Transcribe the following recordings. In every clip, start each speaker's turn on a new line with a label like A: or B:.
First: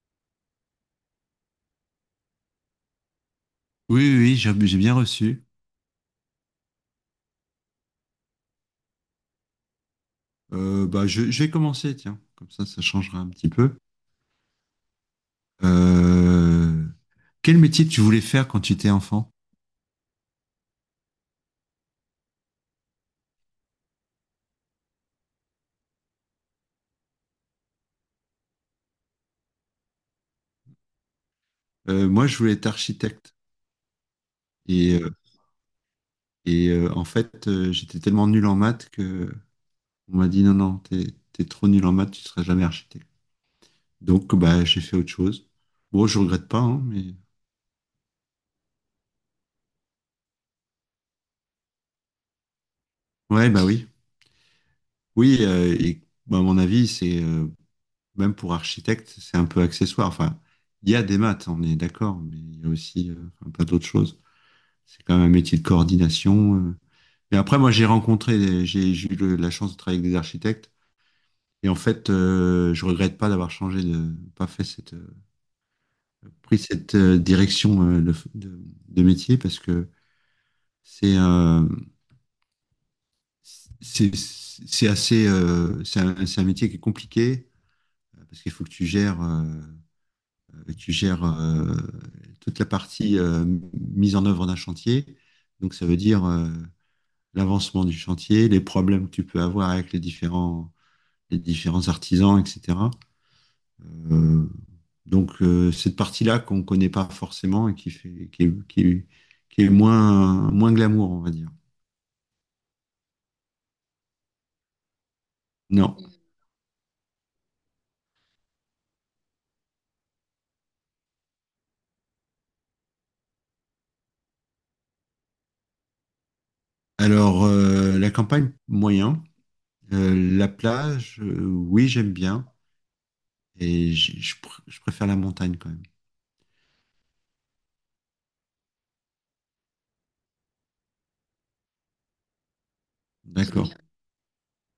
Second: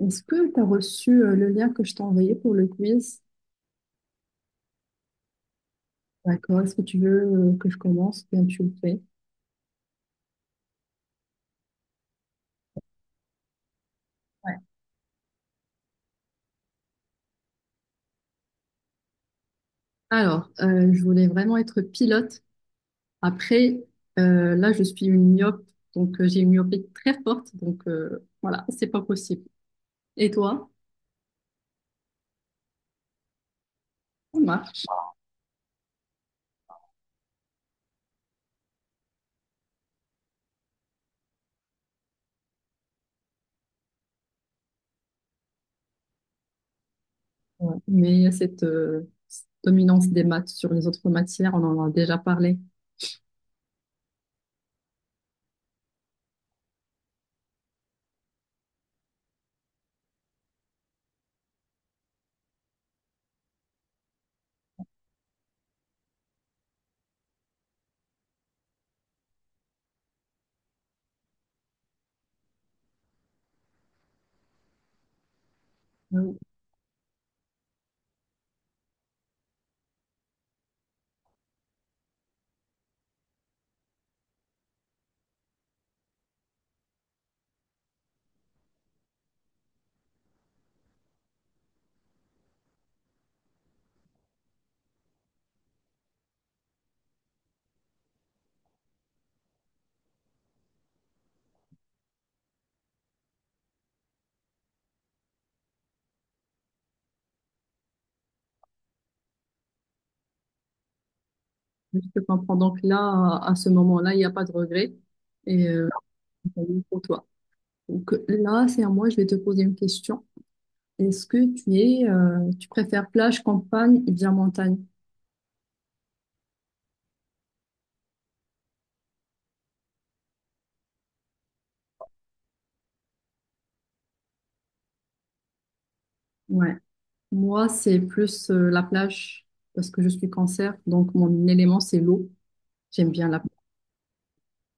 A: Est-ce que tu as reçu le lien que je t'ai envoyé pour le quiz?
B: Oui, oui, oui, j'ai bien reçu.
A: D'accord. Est-ce que tu veux que je commence? Bien, tu le fais.
B: Bah, je vais commencer, tiens, comme ça changera un petit peu.
A: Ouais.
B: Euh, Quel métier tu voulais faire quand tu étais enfant?
A: Alors, je voulais vraiment être pilote. Après, là, je suis une myope, donc j'ai une myopie très forte. Donc, voilà, c'est pas possible. Et toi?
B: Moi, je voulais être architecte.
A: Ça marche.
B: Et, euh, et en fait, j'étais tellement nul en maths que on m'a dit non, non, t'es trop nul en maths, tu seras jamais architecte. Donc, bah, j'ai fait autre chose. Bon, je regrette pas, hein, mais
A: Ouais. Mais il y a cette dominance des maths sur les autres matières, on en a déjà parlé.
B: ouais, bah oui, oui. Et bah, à mon avis, c'est même pour architecte, c'est un peu accessoire. Enfin, il y a des maths, on est d'accord, mais il y a aussi enfin, plein d'autres choses. C'est quand même un métier de coordination. Mais après, moi, j'ai eu la chance de travailler avec des architectes. Et en fait, je regrette pas d'avoir changé de, pas fait cette,
A: Ouais.
B: pris cette direction de, de métier parce que c'est euh, c'est assez, c'est un métier qui est compliqué parce qu'il faut que tu gères. Tu gères toute la partie mise en œuvre d'un chantier. Donc, ça veut dire l'avancement du chantier, les problèmes que tu peux avoir avec les différents artisans, etc. Euh, donc, cette partie-là qu'on ne connaît pas forcément et qui fait, qui est, qui est- qui est moins, moins glamour, on va dire.
A: Je te comprends. Donc là, à ce moment-là, il n'y a pas de regret. Et
B: Non.
A: pour toi. Donc là, c'est à moi, je vais te poser une question. Est-ce que tu es, tu préfères plage, campagne ou bien montagne?
B: Alors, la campagne, moyen. La plage, oui, j'aime bien. Et je préfère la montagne quand même.
A: Ouais. Moi, c'est plus la plage parce que je suis cancer, donc mon élément, c'est l'eau. J'aime bien la plage
B: D'accord.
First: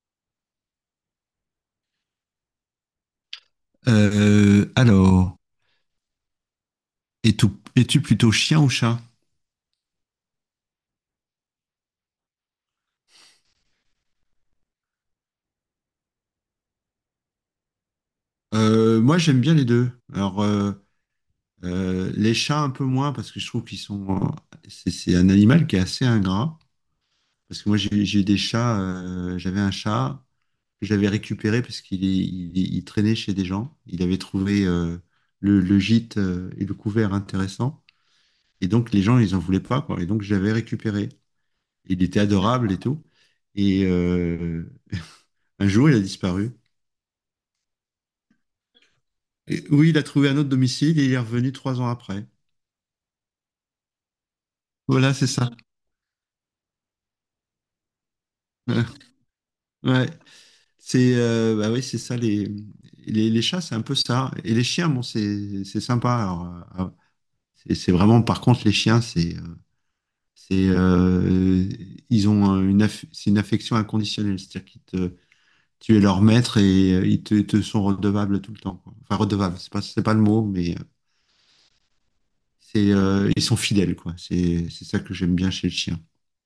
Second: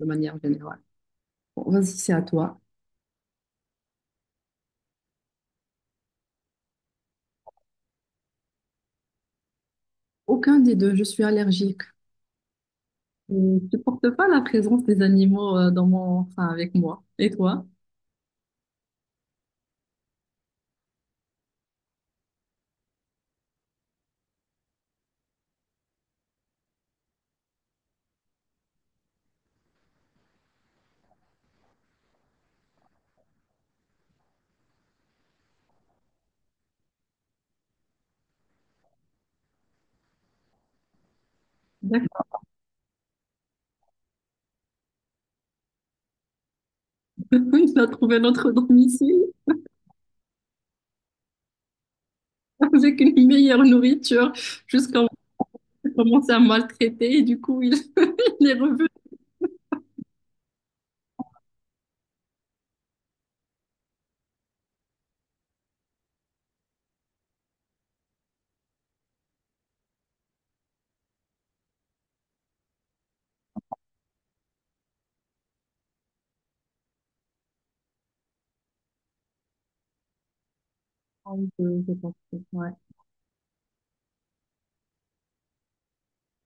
A: de manière générale. Bon, vas-y, c'est à toi.
B: Alors, es-tu es plutôt chien ou chat?
A: Aucun des deux, je suis allergique. Je ne supporte pas la présence des animaux dans mon, enfin, avec moi. Et toi?
B: Moi, j'aime bien les deux. Alors, les chats un peu moins parce que je trouve qu'ils sont. C'est un animal qui est assez ingrat. Parce que moi, j'ai des chats. J'avais un chat que j'avais récupéré parce qu'il traînait chez des gens. Il avait trouvé le gîte et le couvert intéressant. Et donc, les gens, ils en voulaient pas, quoi. Et donc, j'avais récupéré. Il était
A: D'accord.
B: adorable et tout. Et un jour, il a disparu.
A: Il a trouvé notre domicile
B: Et oui, il a trouvé un autre domicile et il est revenu 3 ans après.
A: avec une meilleure nourriture jusqu'à
B: Voilà, c'est ça.
A: commencer à maltraiter et du coup, il... Les revues.
B: Ouais, c'est bah oui, c'est ça les chats, c'est un peu ça. Et les chiens, bon, c'est sympa. Alors, ah, c'est vraiment, par contre, les chiens, c'est ils ont un- une aff- c'est une affection inconditionnelle, c'est-à-dire qu'ils te tu es leur maître et te sont redevables tout le temps, quoi. Enfin, redevables, c'est pas le mot, mais
A: Ah oui, je pense, ouais.
B: c'est ils sont fidèles, quoi. C'est ça que j'aime bien chez le chien.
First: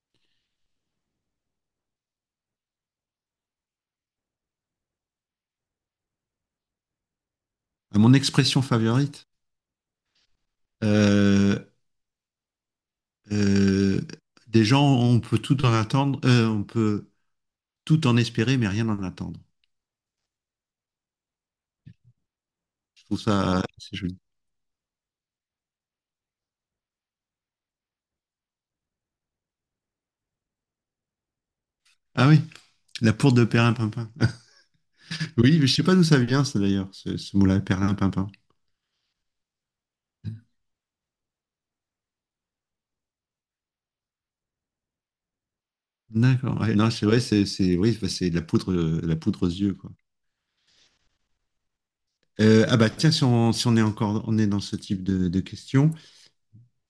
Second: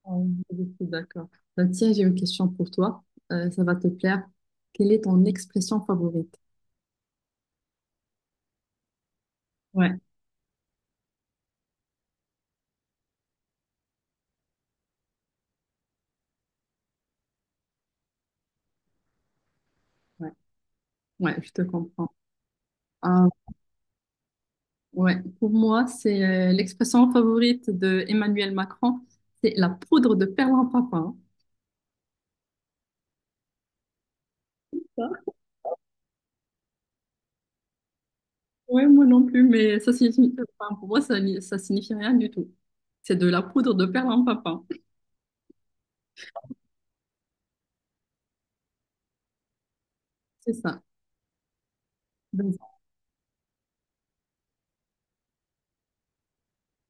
A: Ah oui, je suis d'accord. Bah, tiens, j'ai une question pour toi. Ça va te plaire. Quelle est ton expression favorite?
B: Ah, mon expression favorite.
A: Ouais,
B: Euh, euh, des gens, on peut tout en attendre, on peut tout en espérer, mais rien en attendre.
A: ouais. Ouais, je te comprends.
B: Je trouve
A: Ah,
B: ça assez joli.
A: ouais, pour moi, c'est l'expression favorite de Emmanuel Macron, c'est la poudre de perlimpinpin. Hein.
B: Ah oui, la poudre de Perlimpinpin.
A: Ça
B: Oui, mais je sais pas d'où ça vient, ça d'ailleurs, ce mot-là, Perlimpinpin.
A: ouais, moi non plus, mais ça signifie, enfin, pour moi, ça, ça signifie rien du tout. C'est de la poudre de perlimpinpin.
B: D'accord. Ouais, non, c'est vrai, oui, bah, c'est de la poudre aux yeux, quoi.
A: C'est ça. Vas
B: Ah bah tiens, si on est encore, on est dans ce type de questions,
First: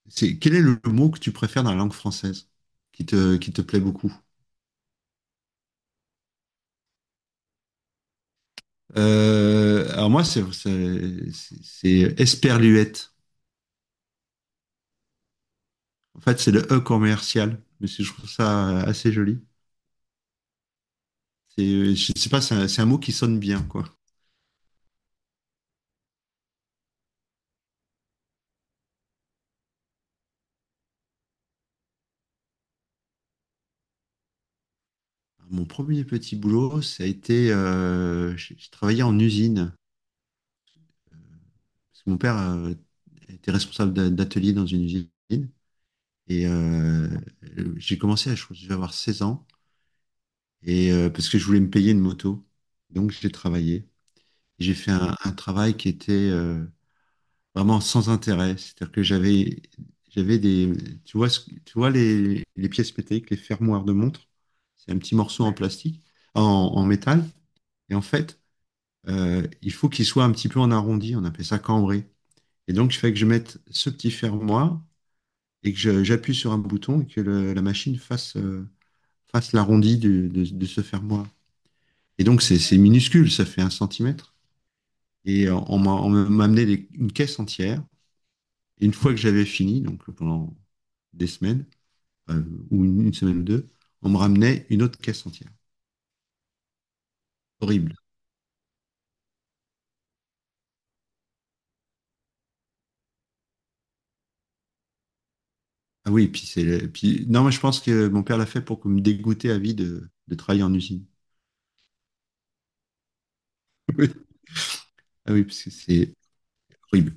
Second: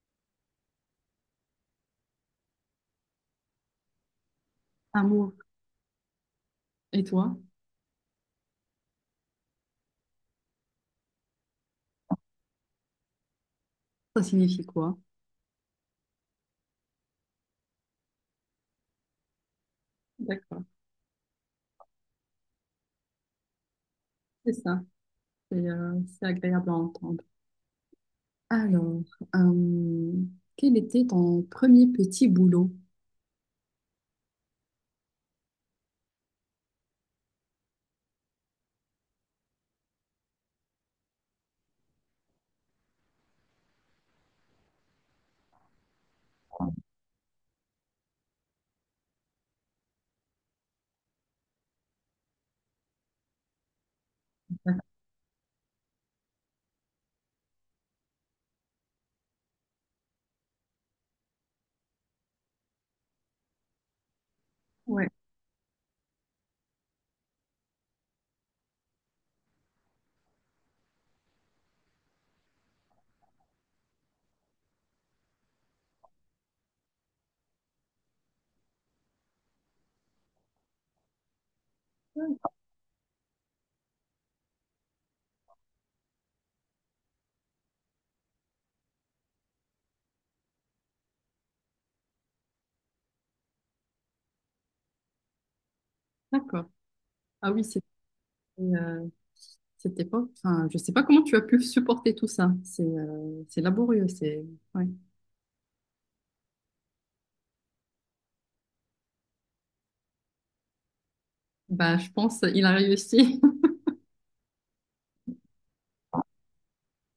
B: c'est quel est le mot que tu préfères dans la langue française qui te plaît beaucoup?
A: Amour. Et toi,
B: Alors moi, Esperluette.
A: ça signifie quoi?
B: En fait, c'est le E commercial, mais je trouve ça assez joli.
A: D'accord.
B: C'est, je sais pas, c'est un mot qui sonne bien, quoi.
A: C'est ça. C'est c'est agréable à entendre. Alors, euh, quel était ton premier petit boulot?
B: Mon premier petit boulot, ça a été, j'ai travaillé en usine. Parce que mon père était responsable d'atelier dans une usine. Et j'ai commencé, je crois que je devais avoir 16 ans, et, parce que je voulais me payer une moto. Donc j'ai travaillé. J'ai fait un travail qui était... vraiment sans intérêt. C'est-à-dire que j'avais des, tu vois, tu vois les pièces métalliques, les fermoirs de montre, c'est un
A: Ouais,
B: petit morceau en Ouais, plastique, en métal. Et en fait, il faut qu'il soit un petit peu en arrondi, on appelle ça cambré. Et donc, je fais que je mette ce petit fermoir et que j'appuie sur un bouton et que la machine fasse l'arrondi de ce fermoir. Et donc, c'est minuscule, ça fait 1 centimètre. Et on m'a amené une caisse entière. Et une fois que j'avais fini, donc pendant des semaines, euh, ou une semaine ou deux, on me ramenait une autre caisse entière.
A: d'accord. Ah oui, c'était
B: Horrible.
A: euh, c'était pas. Enfin, je sais pas comment tu as pu supporter tout ça. C'est laborieux. C'est ouais.
B: Ah oui, puis puis, non, moi je pense que mon père l'a fait pour que me dégoûter à vie de travailler en usine.
A: Bah, je pense il a réussi.
B: Oui. Ah oui, parce que c'est horrible.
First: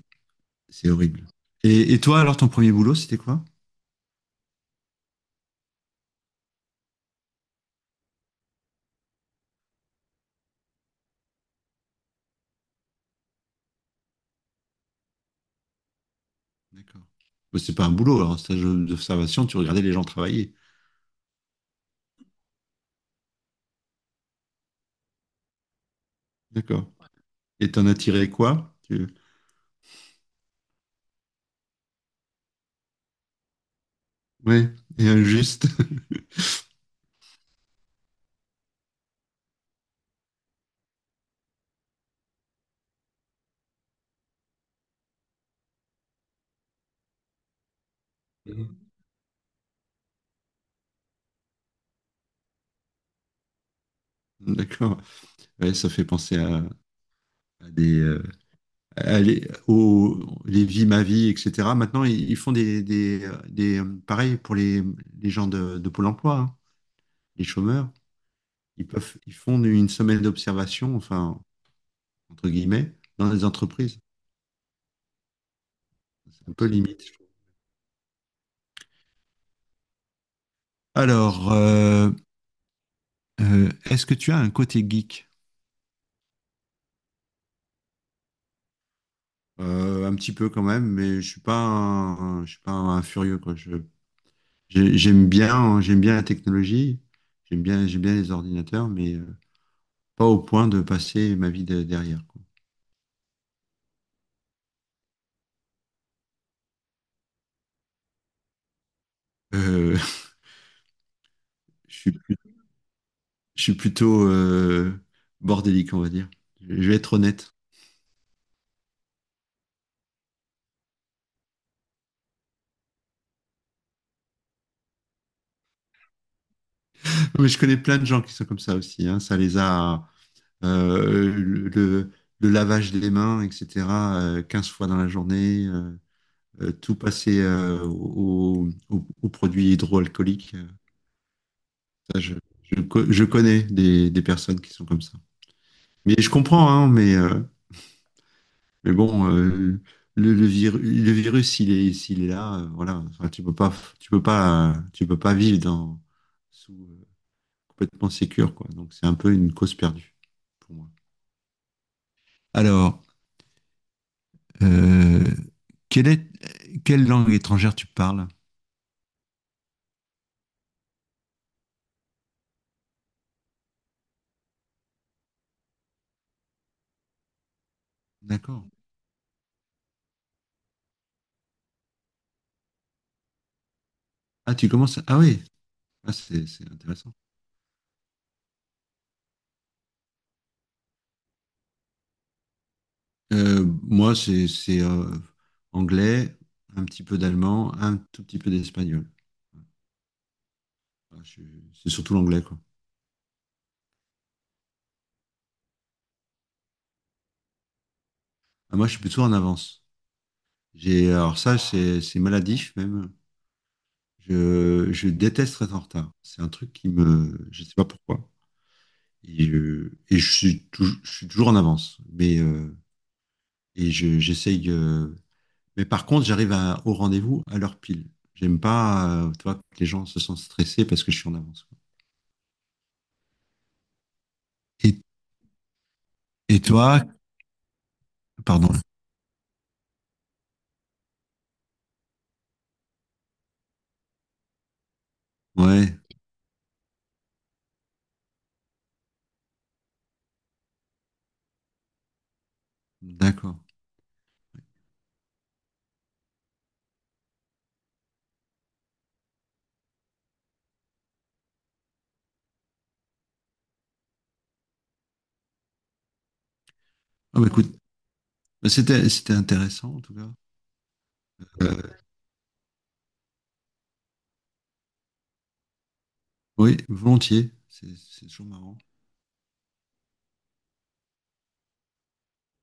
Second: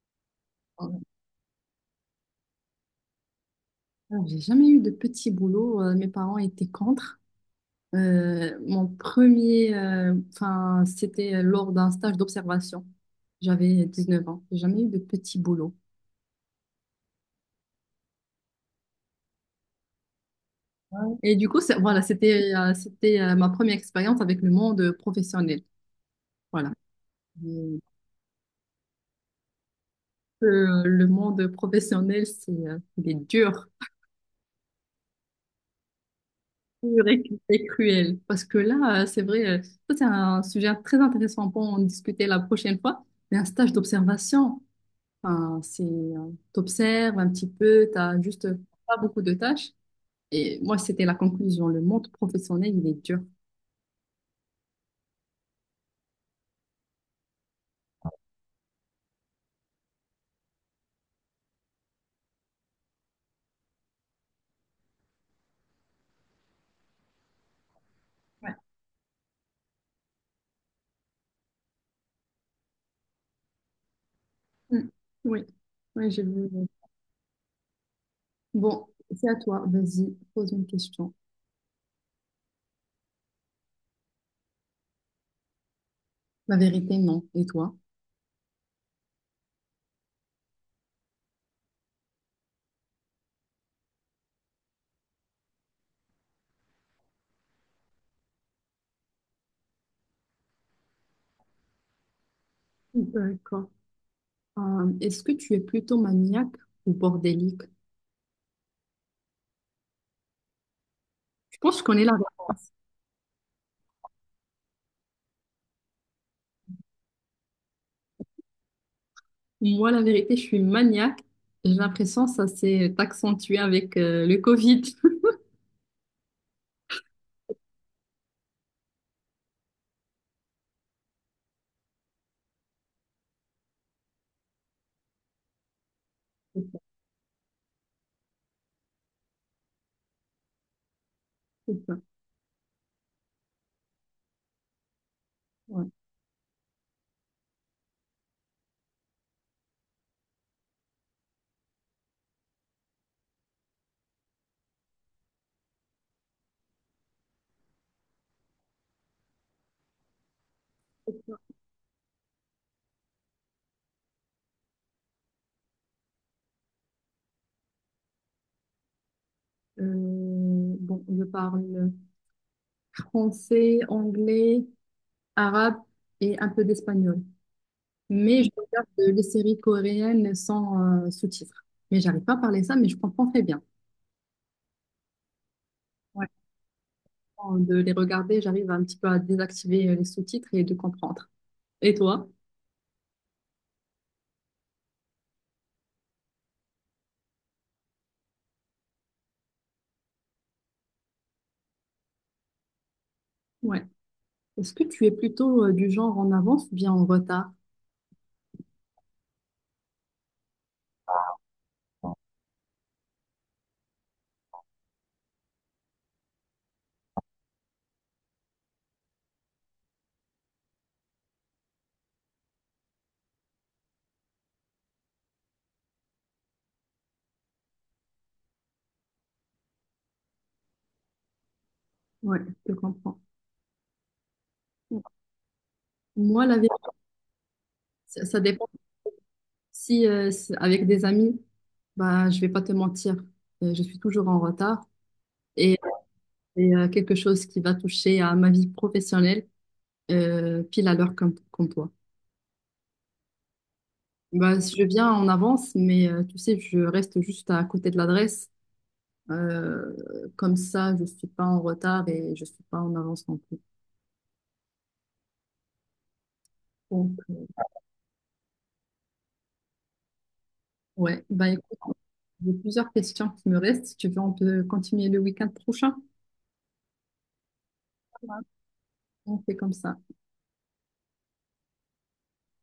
B: C'est horrible. Et toi, alors, ton premier boulot, c'était quoi?
A: Alors, j'ai jamais eu de petit boulot. Mes parents étaient contre. Mon premier, enfin, c'était lors d'un stage d'observation. J'avais 19 ans. J'ai jamais eu de petit boulot.
B: D'accord. Bah, c'est pas un boulot, alors, un stage d'observation, tu regardais les gens travailler.
A: Et du coup, voilà, c'était ma première expérience avec le monde professionnel. Voilà.
B: D'accord. Et
A: Et,
B: t'en as tiré quoi?
A: le monde professionnel, c'est il est dur,
B: Ouais, et injuste.
A: dur et cruel. Parce que là, c'est vrai, ça c'est un sujet très intéressant pour en discuter la prochaine fois. Mais un stage d'observation, enfin, c'est t'observes un petit peu, t'as juste pas beaucoup de tâches. Et moi, c'était la conclusion. Le monde professionnel, il est dur.
B: D'accord. Ouais, ça fait penser à des, aller au les vies ma vie etc maintenant ils font des pareil pour les gens de Pôle emploi hein, les chômeurs
A: Ouais.
B: ils font une semaine d'observation enfin entre guillemets dans les entreprises
A: Mm. Oui, oui, j'ai vu.
B: c'est un peu limite je trouve.
A: Bon, c'est à toi. Vas-y, pose une question.
B: Alors est-ce que tu as un côté geek?
A: La vérité, non. Et toi?
B: Un petit peu quand même mais je suis pas un furieux quoi. J'aime bien hein, j'aime bien la technologie. J'aime bien les ordinateurs mais pas au point de passer ma vie derrière.
A: D'accord. Est-ce que tu es plutôt maniaque ou bordélique?
B: Euh,
A: Je pense que je
B: je
A: connais la
B: suis, plus-
A: réponse.
B: je suis plutôt bordélique, on va dire. Je vais être honnête.
A: Moi, la vérité, je suis maniaque. J'ai l'impression que ça s'est accentué avec le Covid.
B: Mais je connais plein de gens qui sont comme ça aussi, hein. Ça les a, le, le lavage des mains, etc., 15 fois dans la journée,
A: C'est ça,
B: tout passer aux produits hydroalcooliques.
A: c'est ça,
B: Ça, je connais des personnes qui sont comme ça.
A: ouais.
B: Mais je comprends, hein, mais mais bon, le virus, s'il est là, voilà. Enfin, tu peux pas vivre dans, sous, complètement sécure, quoi. Donc, c'est un peu une cause perdue pour moi. Alors, euh, quelle est, quelle langue étrangère tu parles?
A: Bon, je parle français, anglais, arabe et un peu d'espagnol. Mais je
B: D'accord.
A: regarde les séries coréennes sans sous-titres. Mais j'arrive pas à parler ça, mais je comprends très bien.
B: Ah, tu commences. Ah oui. Ah,
A: Ouais.
B: c'est intéressant.
A: Avant de les regarder, j'arrive un petit peu à désactiver les sous-titres et de comprendre. Et toi?
B: Moi, c'est anglais, un petit peu d'allemand, un tout petit peu d'espagnol. Ah, c'est surtout l'anglais, quoi.
A: Ouais. Est-ce que tu es plutôt du genre en avance ou bien en retard?
B: Ah, moi, je suis plutôt en avance. J'ai, alors ça, c'est maladif même. Je déteste être en retard. C'est un truc qui me, je sais pas pourquoi. Je suis toujours en avance. Mais j'essaye. Mais par contre, j'arrive au rendez-vous à l'heure pile. J'aime pas, tu vois, que les gens se sentent stressés parce que je suis en avance, quoi.
A: Ouais, je te comprends. Ouais.
B: Et,
A: Moi, la
B: et
A: vérité,
B: toi,
A: ça dépend.
B: pardon.
A: Si c'est avec des amis, bah, je vais pas te mentir, je suis toujours en retard. Et
B: Ouais,
A: c'est quelque chose qui va toucher à ma vie professionnelle, pile à l'heure comme, comme toi.
B: d'accord.
A: Bah, si je viens en avance, mais tu sais, je reste juste à côté de l'adresse. Comme ça, je suis pas en retard et je suis pas en avance non plus. Donc,
B: Ah bah écoute, bah, c'était intéressant en tout cas.
A: ouais, bah écoute,
B: Euh,
A: j'ai plusieurs questions qui me restent. Si tu veux, on peut continuer le week-end prochain.
B: oui, volontiers. C'est toujours marrant.
A: On fait comme ça.